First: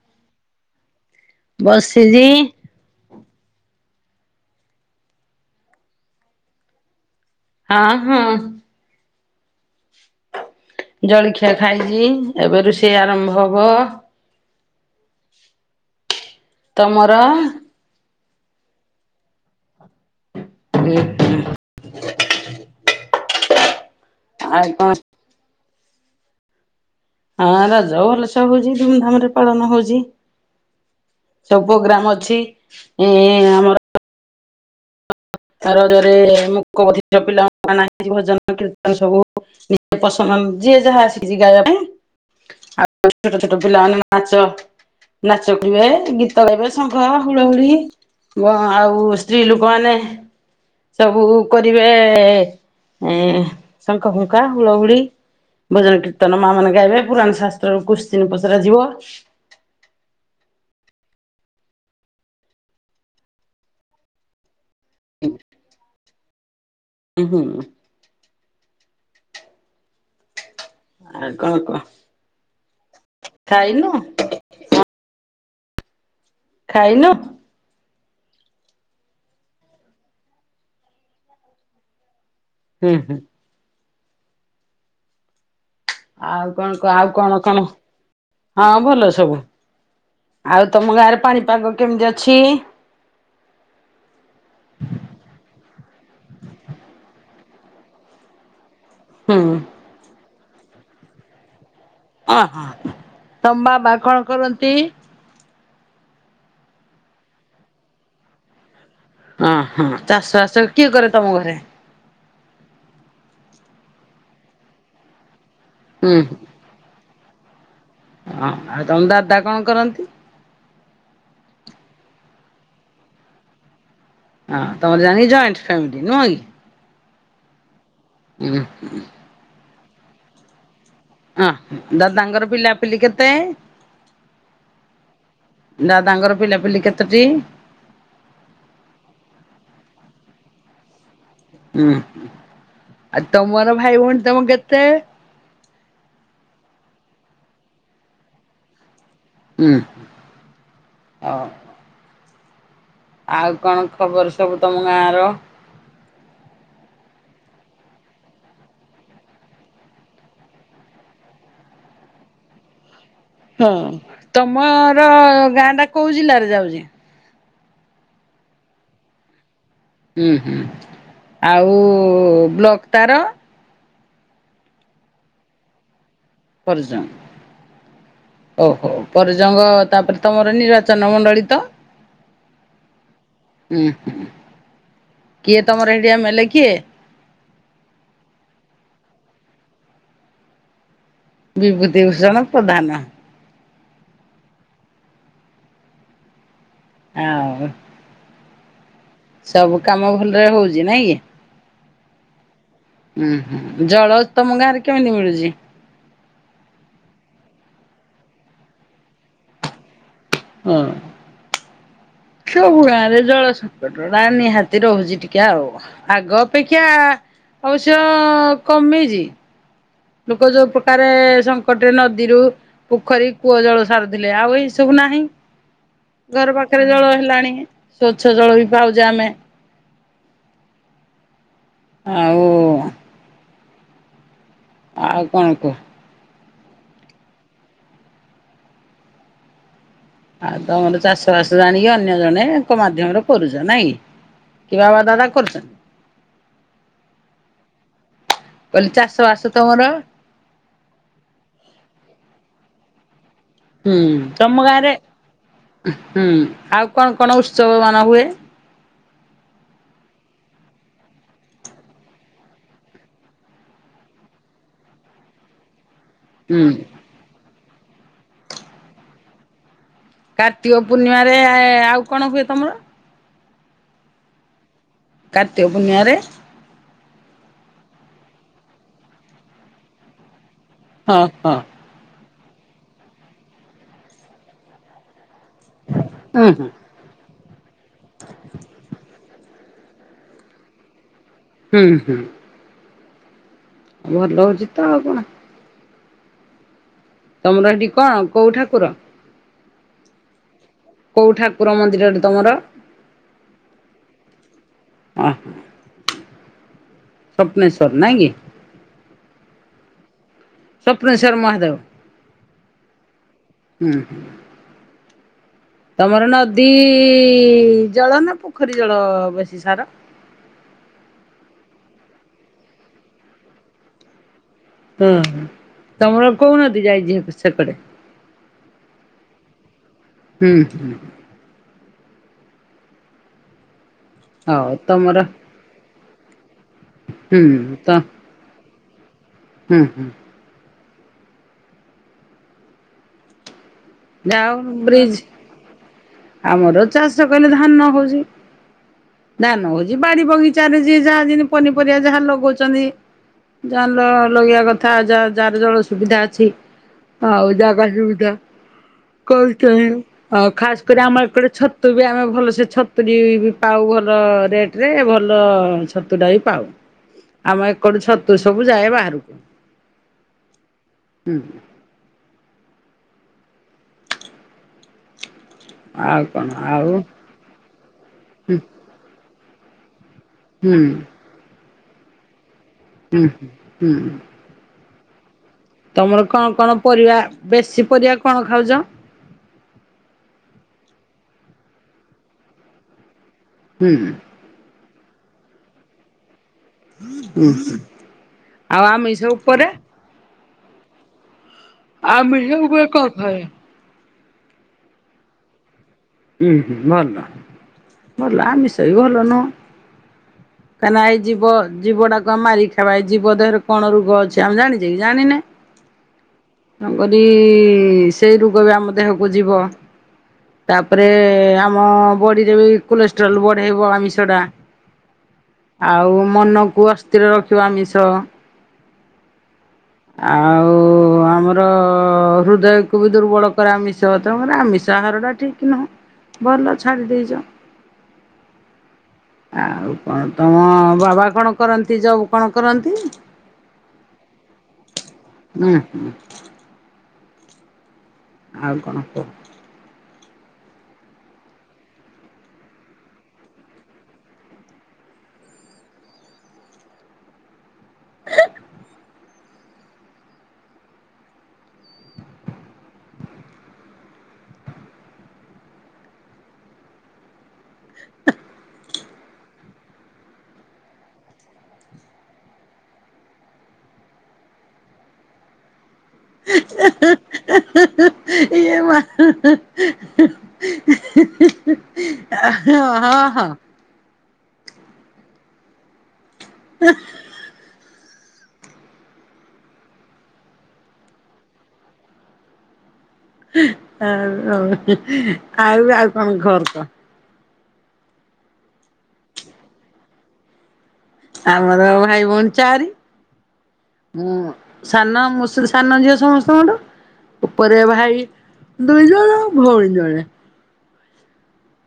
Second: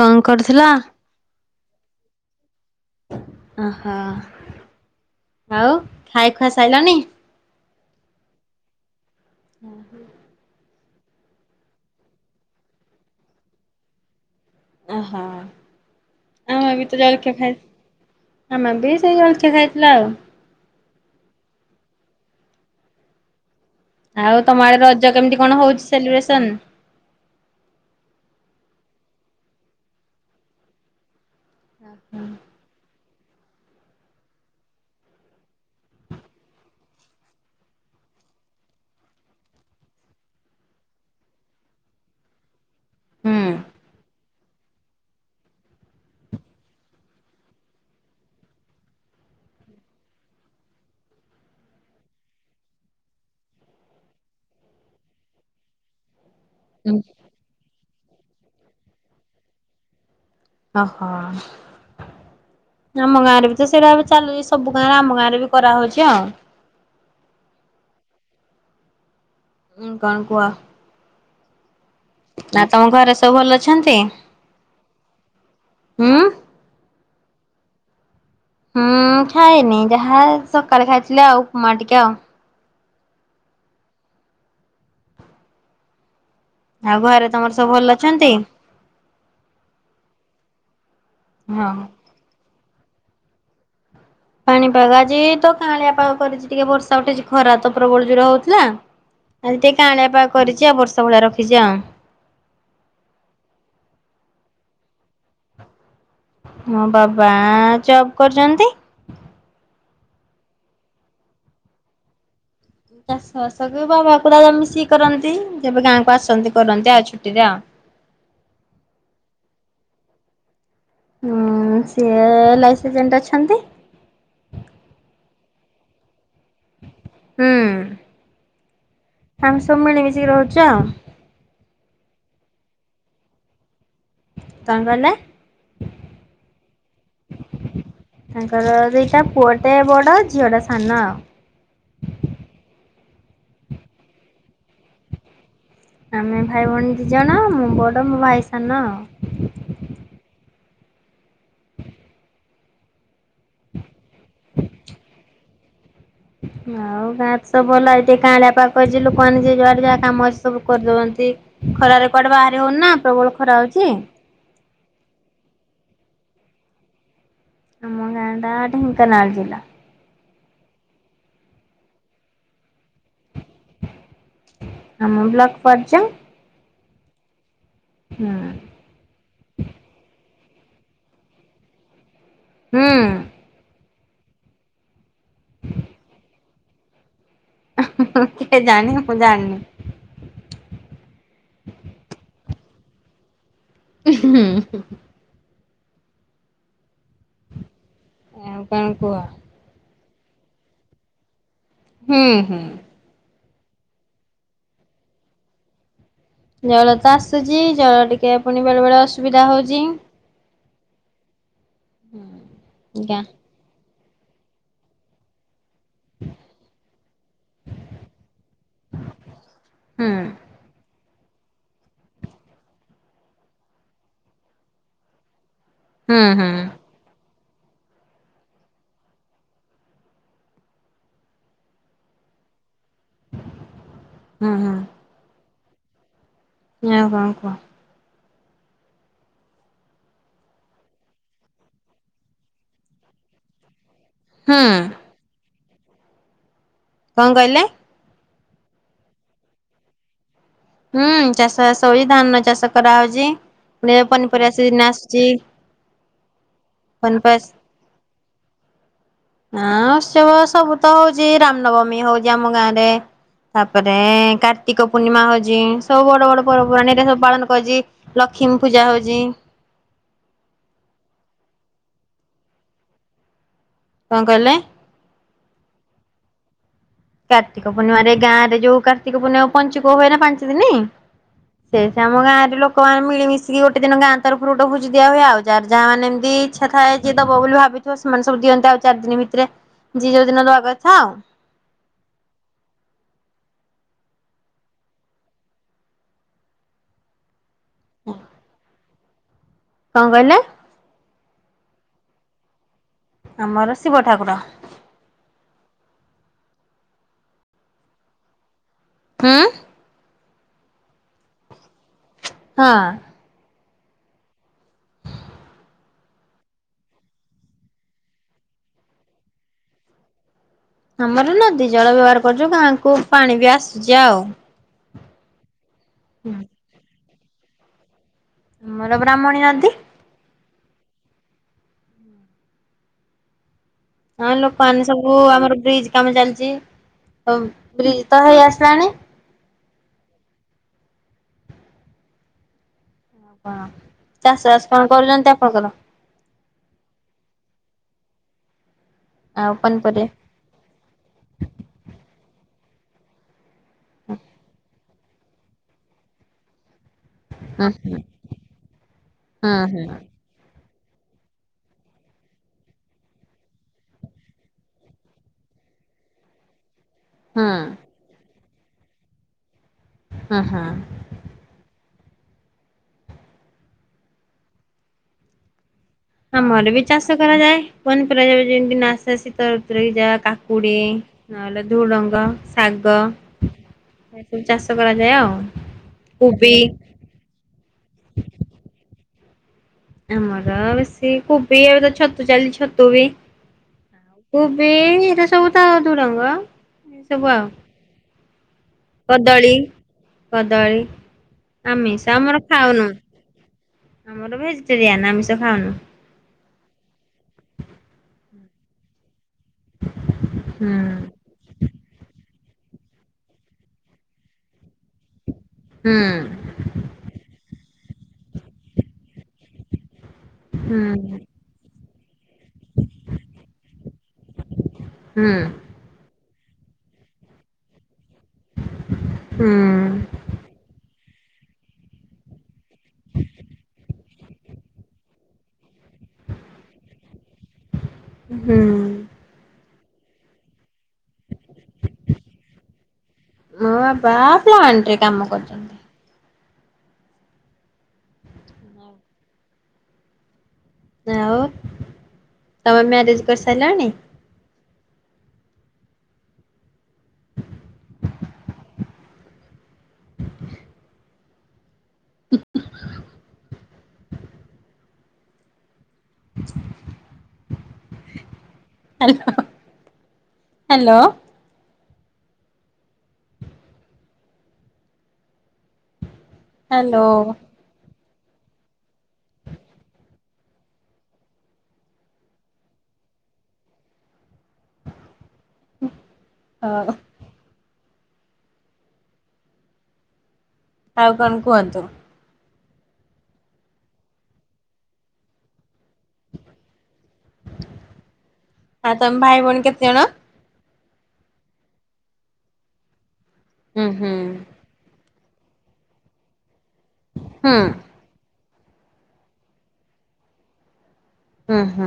କଣ କରୁଥିଲ? ବସିଚି। ଓହୋ, ଆଉ ଖାଇ ଖୁଆ ସାଇଲନି? ହଁ, ହଁ। ହଁ, ହଁ। ଜଳିଖିଆ ଖାଇଚି, ଏବେ ରୁଷେଇ ଆରମ୍ଭ ହବ। ଓହୋ, ଆ ମୁଁ ବି ତ ତମର ଜଳଖିଆ ଖାଇ ଆମର ବି ସେଇ ଜଳଖିଆ ଖାଇଥିଲେ ଆଉ। [inaudible] ଆଉ ତୋମ ଆଡେ ରଜ କେମିତି କଣ ହଉଛି ସେଲିବ୍ରେସନ୍? ହଁ ରଜ ଭଲସେ ହଉଛି, ଧୁମଧାମ୍ ରେ ପାଳନ ହଉଛି। ସବୁ ପୋଗ୍ରାମ୍ ଅଛି ଇଁ, ଆମର ତାର ଗରେ [unintelligible] ମୁକ ବଧିର ପିଲା ନାହିଁ, [inaudible] ଭଜନ କୀର୍ତ୍ତନ ସବୁ ନି [inaudible] ପସନ୍ଦ [unintelligible] ଯିଏ ଯାହା ଆସିିକି ଯିବା [unintelligible] [inaudible] [inaudible] ଛୋଟ ଛୋଟ ପିଲମାନେ ନାଚ ନାଚୁଥିଲେ, ଗୀତ ଗାଇବେ ଶଙ୍ଖ, ହୁଳହୁଳି ଓ ଆଉ ସ୍ତ୍ରୀ ଲୋକମାନେ ସବୁ କରିବେ ଏ, ଶଙ୍ଖ ଫୁଙ୍କା ହୁଳହୁୁଳି। ଭଜନ କୀର୍ତ୍ତନ ମା ମାନେ ହୁଁ। ଗାଇବେ ପୁରାଣ ଶାସ୍ତ୍ରରୁ କୁଶ୍ଚେନ୍ ପଚରା ଯିବ। ଓହୋ, ଆମ ଗାଁରେ ବି ତ ସେଇଟା ଏବେ ଚାଲୁଛି। ସବୁ କା [unintelligible] ଆମ ଗାଁରେ ବି କରାହଉଛି ଆ। [unintelligible] ଉଁ, କଣ କୁହ? ଆଉ କଣ କହ ନା ତୋମ ଘରେ ସବୁ ଭଲ ଖାଇନୁ ଅଛନ୍ତି। ହଁ। ଖାଇନ? ହଁ ଖାଇନି, ଯାହା ସକାଳେ ଖାଇଥିଲି ଆଉ ଉପମା ଟିକେ ଆ। ହୁଁ, ହୁଁ। ଆଉ କଣ କଅ, ଆଉ ଘରେ କଣ ତମର କଣ? ସବୁ ଭଲ ଅଛନ୍ତି? ହଁ ଭଲ ସବୁ ଆଉ ତୋମ ଗାଁରେ ପାଣିପାଗ ହଁ। କେମିତି ଅଛି? ପାଣିପାଗ ଆଜି ତ କାଁଳିଆ ପାାଗ କରିଛି ଟିକେ, ବର୍ଷା ଉଠିଛି, ଖରା ତ ପ୍ରବଳ ଜୋର ହଉଥିଲା। ହୁଁ ଆଉ ଟିକେ କାଁଳିଆ ପାଗ କରିଛି, ଆଉ ବର୍ଷା ଭଳିଆ ରଖିଛି ଆଉ। ଓ ହଁ ହଁ ତୋମ ବାପା କଣ କରନ୍ତି? ମୋ ବାବା ଜବ୍ କରୁଛନ୍ତି। ଓ ହଁ ଚାଷ ବାସ କିଏ କରେ ତୋମ ଘରେ? କୁ-ଚାଷ ବାସ ବାବା କରାଯାଏ ମିଶିକି କରନ୍ତି, ଯେବେ ଗାଁକୁ ହୁଁ ଆସନ୍ତି କରନ୍ତି ଆଉ ଛୁଟିରେ ଆଉ। ଅଁ, ଆଉ ତୋମ ଦାଦା କଣ କରନ୍ତି? ଅଁ, ସିଏ ଏଲାଇସି ଏଜେଣ୍ଟ ଅଛନ୍ତି। ହଁ ତମର ଜାଣି ଜଏଣ୍ଟ ଫ୍ୟାମିଲି ନୁହଁ କି? ହୁଁ। ଉଁ ହୁଁ। ଆମେ ସବୁ ମିଳି ମିଶିକି ରହୁଛୁ ଆଉ। ଅଁ ଦାଦାଙ୍କର ପିଲାପିଲି କେତେ? କଣ କହିଲେ? ଦାଦାଙ୍କର ପିଲାପିଲି କେତୋଟି? ତାଙ୍କର ଦିଟା ପୁଅଟେ ବଡ ଝିଅ ଟା ସାନ ଆଉ। ଉଁ ହୁଁ ଆଉ ତମର ଭାଇ ଭଉଣୀ ତମ କେତେ? ଆମେ ଭାଇ ଭଉଣୀ ଦୁଇଜଣ ମୁଁ ବଡ଼ ମୋ ଭାଇ ସାନ ଆଉ। ଉଁ ହୁଁ ଅ। ଆଉ କଣ ଖବର ସବୁ ତମ ଗାଁର? ଆଉ ଗାଁ ତ ସବୁ ଭଲ ଏଇ ଟିକେ କାଁଳିଆ ପାଖ କରିଛି ଲୋକମାନେ ଯିଏ ଯୁଆଡେ ଯାହା କାମ ଅଛି ସବୁ କରିଦଉଛନ୍ତି। ଖରାରେ କୁଆଡ଼େ ବାହାରି ହଉନି ନା ପ୍ରବଳ ଖ ହୁଁ ତମର ଗାଁ ଟା କୋଉ ଜିଲ୍ଲାରେ ଯାଉଛି? ଆମ ଗାଁ ଟା ଢେଙ୍କାନାଳ ଜିଲ୍ଲା। ହୁଁ ହୁଁ ଆଉ ବ୍ଲକ୍ ତାର? ଆମ ବ୍ଲକ ପର୍ଯ୍ୟଙ୍ଗ। ପର୍ଯ୍ୟଙ୍ଗ। ହୁଁ। ଓହୋ ପଜଙ୍ଗ ତାପରେ ତମର ନିର୍ବାଚନ ମଣ୍ଡଳୀ ତ? ହୁଁ। ହୁଁ ହୁଁ କିଏ ତମର ହେଇଡି ଏମେଲେ କିଏ? କେ ଜାଣି ମୁଁ ଜାଣିନି। ବିଭୂତି ଭୂଷଣ ପ୍ରଧାନ। ହୁଁ ହୁଁ ହୁଁ। ଆଉ। ଆଉ କଣ କୁହ? ସବୁ କାମ ଭଲରେ ହଉଛି ନାଇଁ କି? ହୁଁ ହୁଁ। ଉଁ ହୁଁ ଜଳ ତମ ଗାଁ ରେ କେମିତି ମିଳୁଛି? ଜଳ ତ ଆସୁଛି ଜଳ ଟିକେ ପୁଣି ବେଳେ ବେଳେ ଅସୁବିଧା ହଉଛି। ହୁଁ। ସବୁ ଗାଁରେ ଆଜ୍ଞା ଜଳସଙ୍କଟ ରା ନିହାତି ରହୁଛି ଟିକେ ଆଉ ଆଗ ଅପେକ୍ଷା ଅବଶ୍ୟ କମିଛି। ହୁଁ। ଯ ଯୋଉ ପ୍ରକାରେ ସଙ୍କଟରେ ନଦୀରୁ ପୋଖରୀ କୂଅ ଜଳ ସାରୁଥିଲେ ଆଉ ଏଇ ସବୁ ନାହିଁ। ହୁଁ ହୁଁ ଘର ପାଖରେ ଜଳ ହେଲାଣି ସ୍ଵଚ୍ଛ ଜଳ ବି ପାଉଛେ ଆମେ। ଆଉ ହୁଁ ହୁଁ। ଆଉ କଣ କୁହ? ୟାଉ କଣ କୁହ? ଆଉ ତମର ଚାଷବାସ ଜାଣିକି ଅନ୍ୟ ଜଣେ ଲୋକ ମାଧ୍ୟମରେ କରୁଛ ନାଇଁ କି? ହୁଁ କି ବାବା ଦାଦା କରୁଛନ୍ତି? କଣ କହିଲେ? କହିଲେ ଚାଷ ବାସ ତମର? ହୁଁ ଚାଷ ବାସ ହୁଉ ଧାନ ଚାଷ କରାହୋଉଚି। ହୁଁ ତମ ଗାଁରେ ହୁଁ ଆଉ କଣ କଣ ପନିପରିବା ଉତ୍ସବ ମାନ ହୁଏ? ହଁ ଉତ୍ସବ ସବୁ ତ ହଉଚି ରାମନବମୀ ହଉଚି ଆମ ଗାଁ ରେ। ତାପରେ କାର୍ତ୍ତିକ ପୂର୍ଣ୍ଣିମା ହଉ ଜି ସବୁ ବଡ଼ ବଡ଼ ହୁଁ ପର୍ବପର୍ବାଣି ରେ ସବୁ ପାଳନ କରଜି ଲକ୍ଷ୍ମୀ ପୂଜା ହଉଜି। କାର୍ତ୍ତିକ ପୂର୍ଣ୍ଣିମାରେ ଆଉ କଣ ହୁଏ ତମର? କଣ କହିଲେ? କାର୍ତିକ ପୁର୍ଣିମା ରେ? କାର୍ତିକ ପୂର୍ଣ୍ଣିମା ରେ ଗାଁରେ ଯୋଉ କାର୍ତିକ ପୂର୍ଣ୍ଣିମା ପଞ୍ଚୁକ ହୁଏ ନା ପାଞ୍ଚ ଦିନ। ହଁ ହଁ। ସେ ସେ ଆମ ଗାଁରେ ଲୋକମାନୋ ମିଳିମଶିକି ଗୋଟେ ଦିନ ଗାଁ ତରଫରୁ ଗୋଟେ ଭୋଜି ଦିଆ ହୁଏ ଆଉ। ଯାହାର ଯାହା ମାନ ଏମିତି ହୁଁ ହୁଁ ଇଛା ଥାଏ ଯିଏ ଦବ ବୋଲି ଭାବୁଥିବ ସେମାନେ ସବୁ ଦିଅନ୍ତି ଆଉ ଚାରି ଦିନ ଭିତରେ। ଯି ଯୋଉ ଦିନ ଦବା କଥା ଆଉ। ହୁଁ ହୁଁ। ଭଲ ହଉଚି ତ ଆଉ କଣ? ତମର ହେଟି କଣ କୋଉ ଠାକୁର? କଣ କହିଲେ? କୋଉ ଠାକୁର ମନ୍ଦିର ହେଟି ତମର? ଆମର ଶିବ ଠାକୁର। ଓହ। ସ୍ୱପ୍ନେଶ୍ୱର ନାଇଁ କି? ଆଁ? ସ୍ୱପନେଶ୍ୱର ମହାଦେବ? ହଁ। ଉଁ ହୁଁ। ତମର ନଦୀ ଜଳ ନା ପୋଖରୀ ଜଳ ବେଶୀ ସାର? ଆମର ନଦୀ ଜଳ ବ୍ୟବହାର କରୁଚୁ ଗାଁକୁ ପାଣି ବି ଆସୁଚି ଆଉ। ହୁଁ ହୁଁ ତମର ହୁଁ କୋଉ ନଦୀ ଯାଇଚି ହେ ସେକଡେ? ଆମର ବ୍ରାହ୍ମଣୀ ନଦୀ। ହୁଁ ହୁଁ। ହଁ ହଉ ଲୋକମାନେ ସବୁ ତମର ଆମର ବ୍ରିଜ କାମ ଚାଲିଚି ତ ବ୍ରିଜ ତ ହେଇ ଆସିଲାଣି। ହୁଁ ହୁଁ। [unintelligible] ଚାଷ ଯାଉ ବାସ କଣ ବ୍ରିଜ କରୁଚନ୍ତି ଆପଣଙ୍କର? ଆମର ଚାଷ କହିଲେ ଧାନ ହଉଚି ଆଉ ଧାନ ହଉଚି ପନିପରିବା ବାଡି ବଗି ଚାଲିଚି ଯାହା ଯେମିତି ପନିପରିବା ଯାହା ଲଗଉଚନ୍ତି। ଜାଲ ଲଗେଇବା କ ଥା ଯା ଯାହାର ଜଳ ସୁବିଧା ଅଛି ଆଉ ହୁଁ ଜାଗା ହୁଁ ସୁବିଧା ହୁଁ [unintelligible] ଆ ଖାସ କରି ଆମର ଏଟେ ଛତୁ ବି ଆମେ ଭଲସେ ଛତୁୁ ଟିକେ ବି ପାଉ ଭଲ ରେଟ ରେ ଭଲ ଛତୁଟା ବି ପାଉ। ହୁଁ। ଆମ ଏକଡ ଛତୁ ସବୁ ଯାଏ ବାହାରକୁ। ହଁ ହଁ। ହୁଁ। ଆଉ କଣ ଆମର ବି ଆଉ ଚାଷ କରାଯାଏ ପନିପରାଏ ହୁଁ ଯେମିତି ନାସ ଶୀତ ଋତୁରେ ଯା କା କୁଡ଼ି ହୁଁ ନହେଲେ ଝୁଡ଼ଙ୍ଗ ଶାଗ ହୁଁ ହୁଁ ଚାଷ କରାଯାଏ ଆଉ। ତମର କଣ କୋବି କଣ ପରିବା ବେଶୀ ପରିବା କଣ ଖାଉଚ? ଆମର ବେଶି କୋବି ଆଉର ଛତୁ ଚାଲିଛି ଛତୁ ବି। ହୁଁ। କୋବି ଏଇରା ସବୁ ତ ଝୁଡଙ୍ଗ। ଏ ସବୁ ଆଉ ଉଁ ହୁଁ। ଆଉ ଆମିଷ କଦଳୀ ଉପରେ କଦଳୀ ଆମିଷ ଆମର ଉପରେ ଖାଉନେହୁଁ। କଥାଏ। ଆମର ଭେଜିଟେରିଆନ୍ ଆମିଷ ଖାଉନୁ। ହୁଁ ହୁଁ ଭଲ ଭଲ ଆମ ମିଷଇ ଭଲନୁହ ହୁଁ କାହିଁକି ନା ଏଇ ଜୀବ ଜୀବଟାକୁ ଆମେ ମାରି ଖଇବା ଜୀବ ଦେହରେ କଣ ରୋଗ ଅଛି ଆମେ ଜାଣିଛେ କି ଜାଣିନେ। ହୁଁ। ନ କରି ସେଇ ରୋଗ ବି ଆମ ଦେହକୁ ଯିବ। ତାପରେ ହୁଁ ଆମ ବଡ଼ିରେ ବି କୋଲେଷ୍ଟ୍ରଲ୍ ବଢେଇବ ଆମିଷଟା। ହୁଁ। ଆଉ ମନକୁ ଅସ୍ଥିର ରଖିବ ଆମିଷ। ହୁଁ। ଆଉ ଆମର ହୃଦୟକୁ ବି ଦୁର୍ବଳ କରେ ଆମିଷ ତେଣୁକରି ଆମିଷ ଆହାରଟା ଠିକ୍ ନୁହଁ ଭଲ ଛାଡ଼ି ଦେଇଚ। ହୁଁ। ଆଉ କଣ ତମ ବାବାକୁ କଣ କରନ୍ତି ଯବ କଣ କରନ୍ତି ମୋ ବାବା ପ୍ଲାଣ୍ଟ ରେ କାମ ଉୁଁ ହୁଁ। କରୁଛନ୍ତି। ଆଉ କଣ କୁହ? ଆଉ ତମେ ମ୍ୟାରେଜ୍ କରିସାରିଲଣି? ଏଁ। ହୁଁ ହୁଁ। [inaudible] Hello hello. ହାଲୋ। ଏଇ ମା ହେଁ ହେଁ ହେଁ। ଓ ହ। ଓ ହ। ଆଉ କଣ କୁହନ୍ତୁ? ଆଉ ଆଉ କଣ ଖବର କହ? ଆଉ ତମେ ଭାଇ ଭଉଣୀ କେତେ ଜଣ? ଆମର ଭାଇ ଭଉଣୀ ଚାରି। ହୁଁ ହୁଁ। ମୁଁ ସାନ ମୁଁ ସୁଦୁ ସାନ ଝିଅ ସମସ୍ତଙ୍କଠୁ ହୁଁ ଉପରେ ଭାଇ। ଦୁଇ ଜଣ ଭଉଣୀ ଜଣେ। ଉଁ ହୁଁ।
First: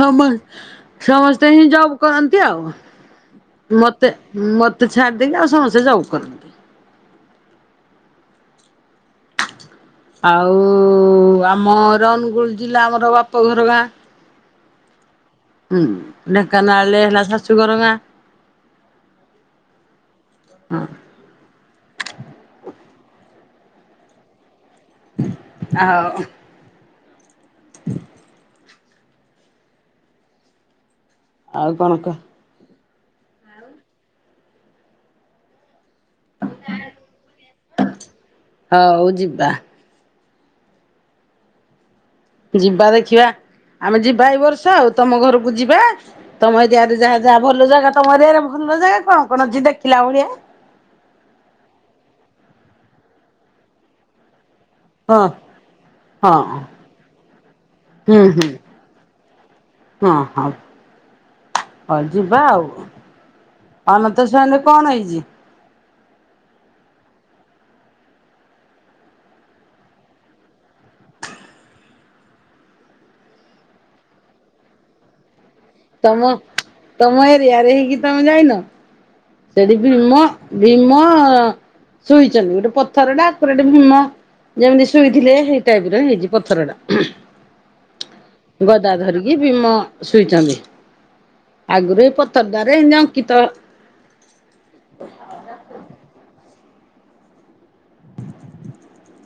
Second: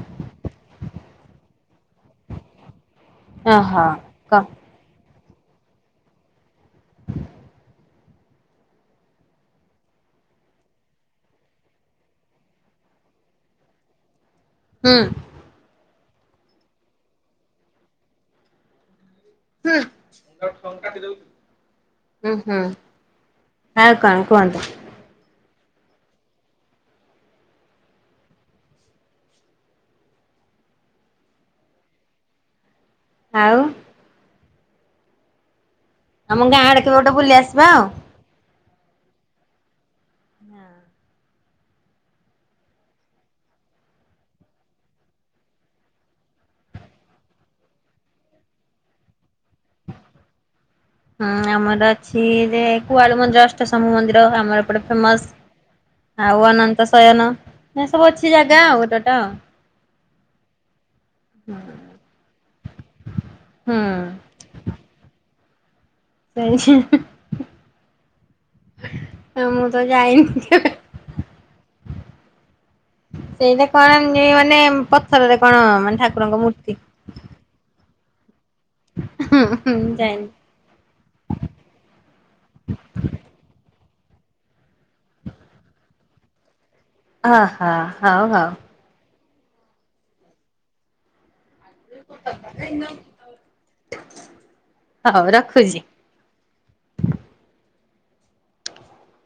ସମସ୍ତେ ସମ ସମସ୍ତେ ହିଁ ଜବ୍ କରନ୍ତି ଆଉ ଓହୋ ମତେ କ ମ ତେ ଛାଡ଼ିଦେଇକି ଆଉ ସମସ୍ତେ ଯବ କରନ୍ତି। ଆଉ ଆମର ଅନୁଗୁଳୁ ଜିଲ୍ଲା ଆମର ବାପଘର ଗାଁ। ହୁଁ। ହୁଁ ଢେଙ୍କାନାଳରେ ହେଲା ଶାଶୁଘର ଗାଁ। [inaudible] ଫୋନ୍ କାଟି ଦଉଛୁ। ହୁଁ-ହୁଁ ଆଉ କଣ କୁହନ୍ତୁ। ଆଉ ହ [unintelligible] ଆଉ କଣ କହ? ଆଉ? ଆମ ଗାଁଆ ଆଡେ କେବେ ଗୋଟେ ବୁଲି ଆସିବ? ହଉ ଯିବା। ହଁ। ଯିବା ଦେଖିବା, ଆମେ ଯିବା ଏଇ ବର୍ଷ ଆଉ ତମ ଘରକୁ ଯିବା। ତମ ଏରିଆରେ ଯାହା ଯାହା ଭଲ ଜାଗା ତମ ଏରିଆରେ ଭଲ ଜାଗା କଣ କଣ ଅଛି ଦେଖିଲା ଭଳିଆ? ହୁଁ ଆମର ଅଛି ଯେ କୁଆଲୁ ମନ୍ଦିର ଅଷ୍ଟଶମ୍ଭୁ ମନ୍ଦିର ଆମର। ଏପଟେ ଫେମସ୍, ହଁ ହଁ ଆଉ ଅନନ୍ତ ଶୟନ ଏ ସବୁ ହୁଁ ଅଛି ହୁଁ ଜାଗା ଆଉ ଗୋଟେ ଗୋଟେ ଆଉ। ହଁ ହଉ, ହଉ ଯିବା ଆଉ ହୁଁ। ଅନନ୍ତ ଶୟନ କଣ ହେଇଚି? ସେଇ ହିଁ-ହିଁ-ହିଁ ମୁଁ ତ ଯାଇନି କେବେ। ସେଇଟା କଣ ନି ମାନେ ପଥରରେ କଣ ମାନେ ତମ, ଠାକୁରଙ୍କ ମୂର୍ତ୍ତି। ତମ ଏରିଆରେ ହେଇକି ତମେ ଯାଇନ? ହୁଁ ସେଠି ହୁଁ ଭୀମ, ଯାଇନି। ଭୀମ ଶୁଇଚନ୍ତି ଗୁଟେ ପଥରଟା ଆକୁରେଟ୍ ଭୀମ। ଯେମିତି ଶୁଇଥିଲେ ହେଇ ଟାଇପର ହେଇଛି ପଥରଟା। ହ ହ ହଉ ହଉ। ଗଦା ଧରିକି ଭୀମ ଶୁଇଚନ୍ତି। ଆଗରୁ ଏ ପଥର ଦ୍ବାରେ ଏମିତି ଅଙ୍କିତ। ହଉ ରଖୁଚି। [inaudible]